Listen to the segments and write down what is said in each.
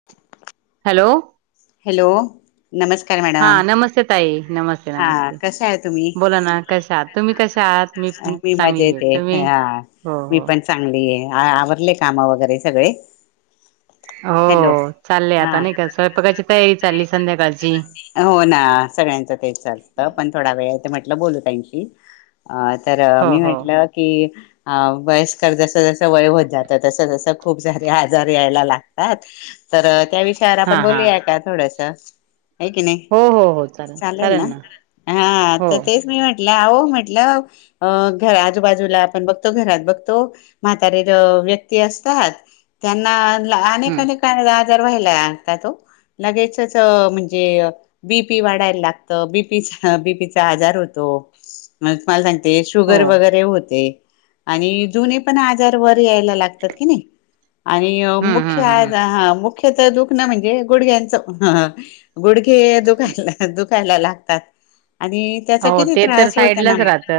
[inaudible] Hello hello नमस्कार हा madam नमस्ते ताई नमस्ते हा नमस्ते कशा आहे तुम्ही बोला ना कश आहात तुम्ही कश आहात मी पण मजा चांगली आहे येते तुम्ही हा हो मी हो पण चांगली आहे आवरले काम वगैरे सगळे हॅलो हो चाललेय हा आता नाही का स्वयंपाकाची तयारी चालली संध्याकाळची हो ना सगळ्यांचं तेच चालतं पण थोडा वेळ य तर म्हटलं बोलू ताईशी अ तर हो मी हो म्हटलं की अ वयस्कर जस जस स वय होत जात तस तसं खूप सारे आजार यायला लागतात तर त्या विषयावर हा आपण हा बोलूया का थोडसं आहे की नाही चालेल ना हा हो तर तेच मी म्हट आव म्हटल अ घ आजूबाजूला आपण बघतो घरात बघतो म्हातारी व्यक्ती असतात त्यांना अनेक हम्म अनेक आजार व्हायला लागत तो लगेचच म्हणज म्हणजे बीपी वाढायला लागत बीपी हा बीपीचा आजार होतो म्हज तुम्हाला सांगते हो शुगर वगैरे होते आणि जुने पण आजार वर यायला लागतात कणी आणि हम्म मुख्य हम्म हम्म मुख्यत दुख ना म्हणजे गुडघ्यांचं गुडघे दुखायला दुखायला लागतात आणि त्याचा हो किती ते तर त्रास होता ना साईडलाच राहत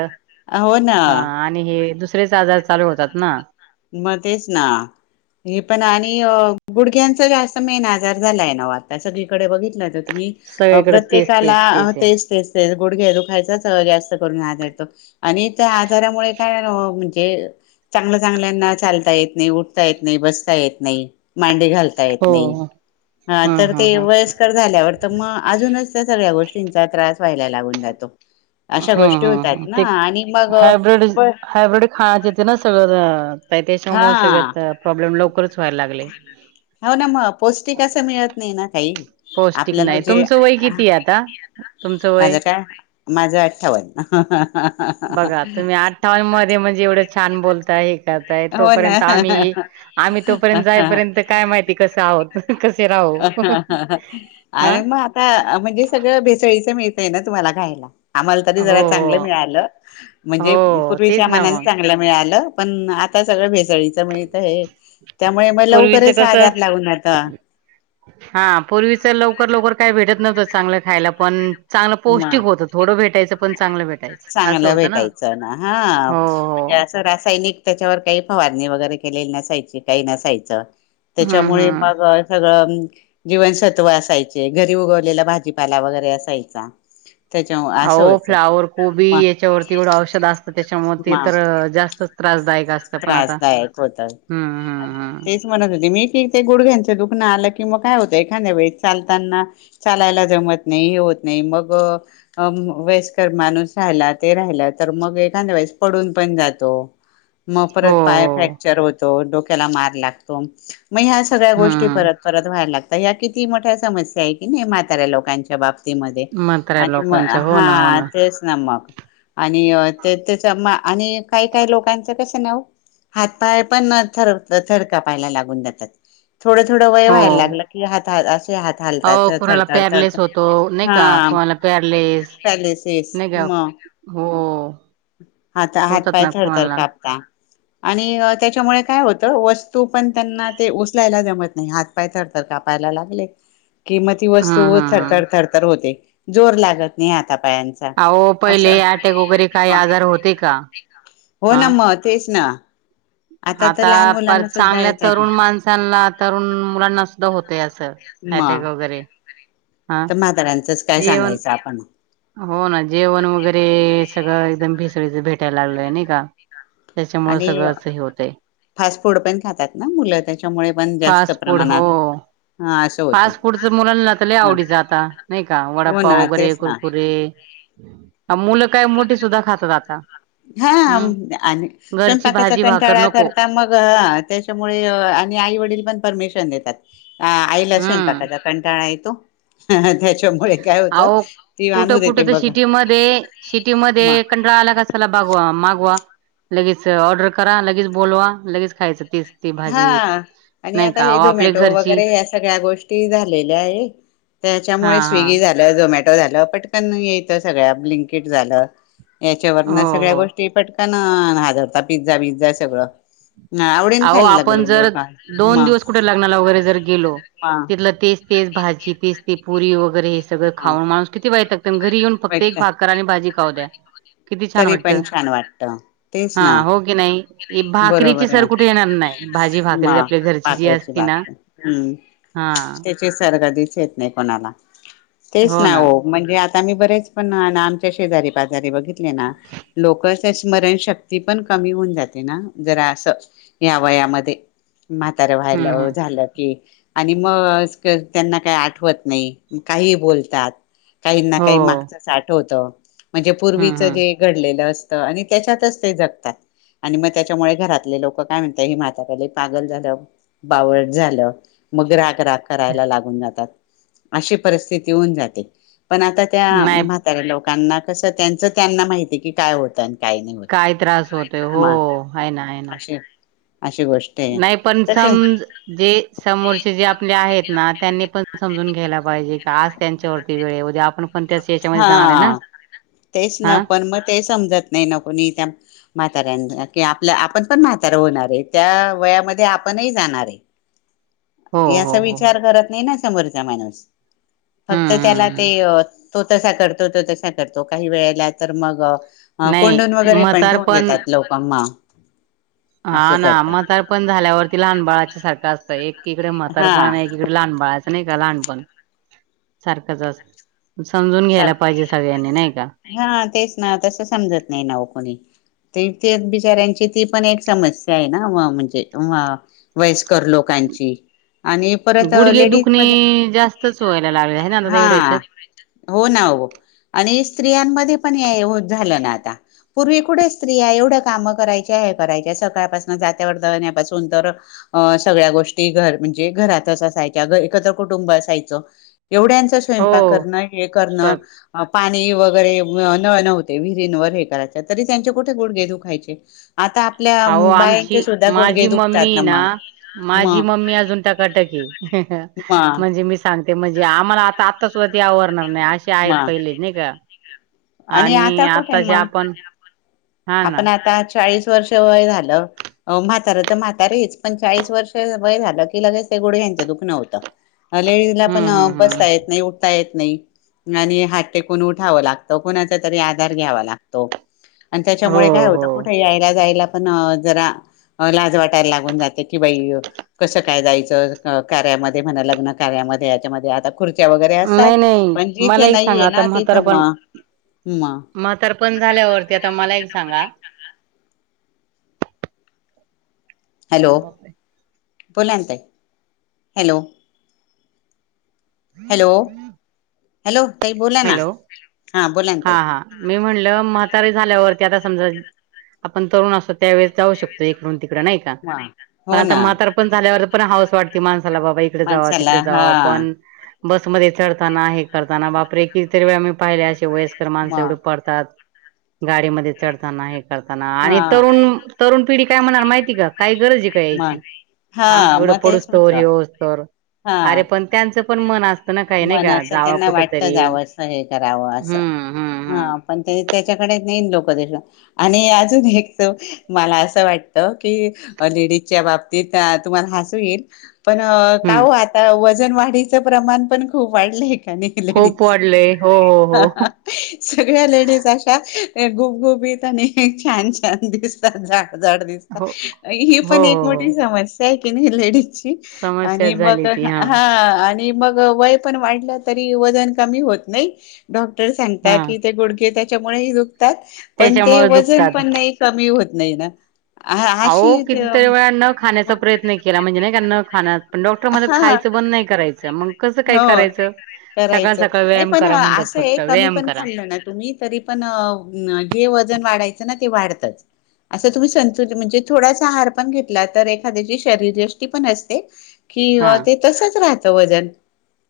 हो ना हा आणि हे दुसरेच आजार चालू होतात ना म तेच ना हे पण आणि गुडघ्यांच जास्त मेन आजार झालाय ना आता सगळीकडे बघितलं तुम्ही सगळीकडे तेच तेच प्रत्येकाला आहे तेच तेच ते गुडघे दु खायचाच गॅस्त करून हाताडतो आणि त्या आजारामुळे काय म्हणजे चांगल्या चांगल्याना चालता येत नाही उठता येत नाही बसता येत नाही मांडी घालता येत हो नाही येता येत ह नाही तर ह ते ह वयस्कर झाल्यावर तर मग अजूनच त्या सगळ्या गोष्टींचा त्रास व्हायला लागून जातो अशा ह गोष्टी ह होतात ह ना ते आणि मग खायचे ते ना सगळं हा त्याच्यामुळे सगळ प्रॉब्लेम लवकरच व्हायला लागले हो ना मग पौष्टिक असं मिळत नाही ना काही पौष्टिक आपल्याला नाही जे तुमचं वय किती आहे आता? तुमचं वय माझं काय माझं आठठावन हा हा बघा तुम्ही आठावांमध्ये म्हणजे एवढं छान बोलता आहे का हो ना तोपर्यंत आम्ही आम्ही तोपर्यंत जायपर्यंत काय माहिती कसं आहोत कसे राहू हा आणि मग आता म्हणजे सगळं भेसळीचं मिळतय ना तुम्हाला खायला आम्हाला तरी हो जरा चांगलं मिळालं हो म्हणजे हो तेच ना पूर्वीच्यामानाने मग चांगल ला मिळालं पण आता सगळं भेसळीच मिळत हे त्यामुळे मग पूर्वीच लवकरच कसं आधार लावून आता हा पूर्वीच लवकर लवकर काय भेटत नव्हतं चांगलं खायला पण चांगलं म पौष्टिक होतं थोडं भेटायचं पण चांगलं भेटायचं असं चांगलं होतं ना भेटायचं हा हो म्हणजे असं रासायनिक त्याच्यावर काही फवारणी वगैरे केलेली नसायची काही नसायचं हम्म त्याच्यामुळे हम्म मग सगळं जीवनसत्व असायचे घरी उगवलेला भाजीपाला वगैरे असायचा त्याच्या अ असं व्हायचं फ्लावर कोबी मग याच्यावरती एवढं औषध असतं त्याच्यामुळे ते मग तर जास्तच त्रासदायक स्त पण आता त्रासदायक होत हम्मम्म तेच म्हणत होते मी की ते गुडघ्यांचं दुखन आलं की मग काय होतं एखाद्या वई चालताना चालायला जमत नाही हे होत नाही मग अ वेस्कर माणूस राहिला ते राहिला तर मग एखाद्या वेस पडून पण जातो मग हो परत पाय हो फ्रॅक्चर होतो डोक्याला मार लागतो मग ह्या सगळ्या गोष्टी हम्म परत परत व्हायला लागतात या्या किती मोठ्या समस्या आहे की नाही म्हाताऱ्या लोकांच्या बाबत म्हाताऱ्या आणि म लोकांच्या हो ना हो हा तेच ना मग आणि ते त्याच आणि काही काही लोकांच कस नाव हात पाय पण थर थरका पाहायला लागून जातात थोडं थोडं वय हो व्हायला लाग की हात असे हात ालतात अहो कुणाला थरथरतरत पॅरलेस होतो नाही हा का कुणाला पॅरलेस चाले शेष नाही का म हो हात हात होतात पाय ना थरथर कुणाला कापता आणि त्याच्यामुळे काय होतं वस्तू पण त्यांना ते उचलायला जमत नाही हात पाय थरथर कापायला लागले किंमती ह हम्म वस्तू हम्म हम्म थरथरथरथर होते जोर लागत नाही आता पायांच अहो अस पहिले अटॅक वगैरे काही आजार होते का हो हा ना मग तेच ना तर आता लहान प मुलांना सुद्धा चांगल्या येतात तरुण माणस तरुण मुलांना सुद्धा होतय असं अटॅक मग वगैरे हा तर म्हाताारांचंच काय जेवण सांगायचं आपण हो ना जेवण वगैरे सगळं एकदम भिसळीच भेटायला लागलंय नाही का त्याच्यामुळे आणि सगळं असं हे होतय फास्ट फूड पण खातात ना मुलं त्याच्यामुळे पण जास्त फास्ट फूड हो. प्रमाणात हा असं होतं फास्ट फूडच मुलांनात मग आवडी जात नाही का हो वडप्पा ना वगैरे तेच ना कुरकुरे मुलं काय मोठी सुद्धा खात आता हा हम्म आणि घरची स्वयंपाकाचा भाजी भाकर कंटाळा नको करता मग त्या त्याच्यामुळे आणि आई वडील पण परमिशन देतात आईला हम्म. स्यपाकाात कंटाळा येतो त्याच्यामुळे काय होतं अह ती आणू कुठं देते कुठं तर बघा सिटी मध्ये सिटी म मध्ये कंटाळा आला कस त्याला बगवा मागवा लगेच ऑर्डर करा लगेच बोलवा लगेच खायचं तेीस हा आणि आता हे झोमॅटो घरची वगैरे या सगळ्या गोष्टी झालेल्या आहे हा त्याच्यामुळे हा स्विगी झालं झोमॅटो झालं पटकन येत सगळ्या ब्लिंकेट झालं याच्यावरन हो सगळ्या हो गोष्टी पटकन हाजरता पिझ्झा बिझ्झा सगळं आव अहो आपण जर दोन दिवस कुठे लग्नाला वगैरे जर गेलो हा तिथलं ते तेज भाजी पीस् पुरी वगैरे हे सगळं मग खाऊन माणूस किती वयत लागत घरी येऊन फक्त वाईट एक काय भाकर आणि भाजी खाऊ द्या किती छान तरी पण वाटत छान वाटत तेच हा ना हो की नाही भाकरीची बरोबर सर आहे कुठे णार नाही भाजी म भाकरी आपल्या घरची जी भाकऱ्याची असती ना हा ग दिस येत नाही कोणाला तेच ना हो म्हणजे आता म्ही बरेच पण ना आमच्या शेजारी पाजारी बघितले ना लोक त्या स्मरणशक्ती पण कमी होऊन जाते ना जरा असं या वयामध्ये म्हाताऱ्या व्हायला हं, हं. झालं कि आणि मग त्यांना काही आठवत नाही काही बोलतात काही ना हो. काही मागतात साठ होत म्हणजे हं, पूर्वीच हं. जे घडलेलं असतं आणि त्याच्यातच ते जगतात आणि मग त्याच्यामुळे घरातले लोक काय म्हणतात हे म्हाताकडे पागल झालं बावट झालं मग राग राग करायला लागून जातात अशी परिस्थिती होऊन जाते पण आता त्या नाही म्हाताऱ्या लोकांना कसं त्यांचं त्यांना माहिती आहे की काय होतं आणि काही नाही काय त्रास होतोय. हो, होत आहे ना, आहे ना. अशी गोष्ट आहे नाही पण तसे समज जे समोरचे जे आपले आहेत ना त्यांनी पण समजून घ्यायला पाहिजे का आज त्यांच्यावरती वेळद्या आपण पण त्याच याच्यामध्ये हा जाणार आहे ना. तेच न हां. पण मग ते समजत नाही न कोणी त्या म्हाताऱ्यां कि आपल्या आपण पण म्हातारा होणार आहे त्या वयामध्ये आपणही जाणार आहे. हो, याचा हो, हो. विचार करत नाही ना समोरचा माणूस हं, फक्त त्याला हं, ते हं. त तसा करतो तो तसा करतो काही वेळेला तर मग नाही कोंडून वगैरे पण ठेवून म्हातारपण देतात लोक म हा ना मतारपण झाल्यावरती लहान बाळाच्या सारखं असतं एकीकडे मतार्पण हा आणि एक लहान बाळाचं नाही का लहानपण सारखं जात समजून घ्यायला सारखं पाहिजे सगळ्यांनी नाही का हा तेच ना तसं समजत नाही नाव कोणी ते ते बिचाऱ्यांची ती पण एक समस्या आहे ना म्हणजे वयस्कर लोक कां आणि परत गुडघे लेडीज दुखणे म जास्तच व्हायला लागले आहे ना आता हा एवढ्या ह्याच्यात. हो ना हो आणि स्त्रियांमध्ये पण झालं ना आता पूर्वी कुठे स्त्री आहे एवढं कामं करायचे आहे करायच्या सकाळपासून जात्यावर दण्यापासून तर अ सगळ्या गोष्टी घर म्हणजे घरातच असायच्या एकत्र कुटुंब असायचं एवढ्यांचा स्वयंपाक हो. करणं हे करणं स्वयं पाणी वगैरे न नव्हते विहिरींवर हे करायच तरी त्यांचे कुठे गुडघे दुखायचे आता आपल्या अ अम, आमची बायांचे सुद्धा गुडघे माझी मम्मी दुखतात ना मग म माझी मम्मी अजून ट म ण [inaudible] सांगते म्हणजे आम्हाला आता आत्स्वदी आवरणार नाही असे म आहेत पहिले नाही का, आणि आता कुठे आताचे म, आपण हा ना आपण आता चाळीस वर्ष वय झालं. अ म्हातारं तर म्हातारेच, पण चाळीस वर्ष वय झालं की लगेच ते गोड ह्यांचं दुख नव होतं. लेडीजला हम्म पण हम्म हम्म बसता येत नाही उठता येत नाही आणि हात टेकून उठावं लागत. कुणाचा तरी आधार घ्यावा लागतो, आणि हो त्याच्यामुळे काय होत हो. कुठे यायला जायला पण जरा लाज वाटायला लागून जाते की बाई कसं काय जायचं कार्यामध्ये म्हणा लग्न कार्यामध्ये याच्यामध्ये आता खुर्च्या वगैरे असतात, नाही नाही पण जिथे मला एक सांगा नाहीये आता ना म्हातार तिथं पण म म म्हातार पण झाल्यावरती आता मला एक सांगा हॅलो अरे बापरे बोला ना ताई हॅलो! Hello hello! ताई बोला ना हॅलो! बोला ना हा ताई हा. मी म्हणलं म्हातारी झाल्यावरती आता समजा आपण तरुण असतो त्यावेेळेस जाऊ शकतो. इडून तिकड नाही का हा पण हो आता ना म्हातार पण झाल्यावर पण हाऊस वाटत माणसाला बाबा इकडे जावं माणसाला तिकड हा जावं पण बसमध्ये चढताना हे करताना बापरे कितरी वेळा मी पाहिले अशी वयस्कर माणसं एवढी मग पडतात गाडीमध्ये चढताना हे चडताना हा आणि तरुण तरुण पिढी काय म्हणार माहिती का? काही गरज आहे का यायची, मग हा एवढं मग तेच पडूसतो होत हि असतो हा अरे पण त्यांचं पण मन असतं ना काही नाही मन का असं जावा त्यांना कुठ वाटत तरी. जावं असं हे करावं असं हम्म हम्म हा हम्म पण ते त्याच्याकडेच नाही लोक आणि अजून एक मला असं वाटत की लेडीजच्या बाबतीत तुम्हाला हसू येईल पण का हम्म हो आता वजन वाढीचं प्रमाण पण खूप वाढलं आहे कनई? खूप लेडीच! वाढलंय हो हो हो सगळ्या लेडीज अशा गुबगुबीत आणि छान छान दिसतात जाड जाड दिसतात. हो ही हो पण एक हो हो मोठी समस्या आहे की नाही लेडीज? आणि समस्याच मग झाली ती हा आणि मग वय पण वाढलं तरी वजन कमी होत नाय डॉक्टर हा सांगता की ते गूड घे, त्याच्यामुळे दुतात पण ते त्याच्यामुळे वजन दुखतात पण नाही कमी होत नाही ना. अहो अशी कितीतरी वेळा न खाण्याचा प्रयत्न केला म्हणजे नाही का न खाना पण डॉक्टर मध्ये हा खायचं बंद नाही करायचं. मग कसं काही हो करायचं सकाळ करायचं सकाळ नाही व्यायाम पण करा म्हणतात असं आहे फक्त कमी व्यायाम पण करा. खाल्लं ना तुम्ही तरी पण जे वजन वाढायचं ना ते वाढतच. असं तुम्ही संतुल म्हणजे थोडासा आहार पण घेतला तर एखाद्याची शरीरष्टी पण असते. हा किंवा ते तसंच राहतं वजन.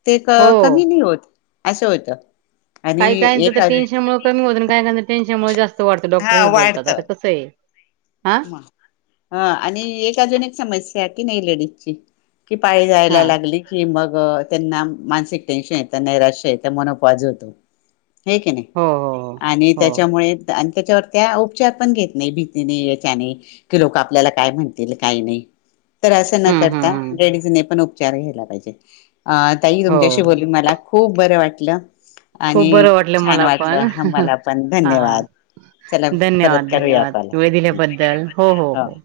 ते हो कमी नाही होत असं होत. काही कायचं तर टेन्शनमुळे कमी होत काय टेनशनमुळे जास्त वाढतं डॉक्टर हा हे बोलतात आता कसं आहे. हा हा आणि एक अजून एक समस्या आहे की नाही लेडीजची कि पाय जायला हा लागली की मग त्यांना मानसिक टेन्शन येत त्यांना मानसिक टेन्शन येतं नैराश्य येत. हे की नाही हो हो हो आणि हो त्याच्यामुळे आणि त्याच्यावर त्या उपचार पण घेत नाही भीतीने लोक आपल्या काय म्हण का नाही अस न हम्म करता हम्म हम्म लेडीज ने पण ऊप चार घ्यायला पाहिजे, अ ताई हो तुमच्याशी हो बोल मला खूप बरं वाटलं. आणि बरं खूप वाटलं छान मला पण वाटलं आम्हाला पण हा धन्यवाद! चला परत करूया कॉल. बद्दल हो हो हो.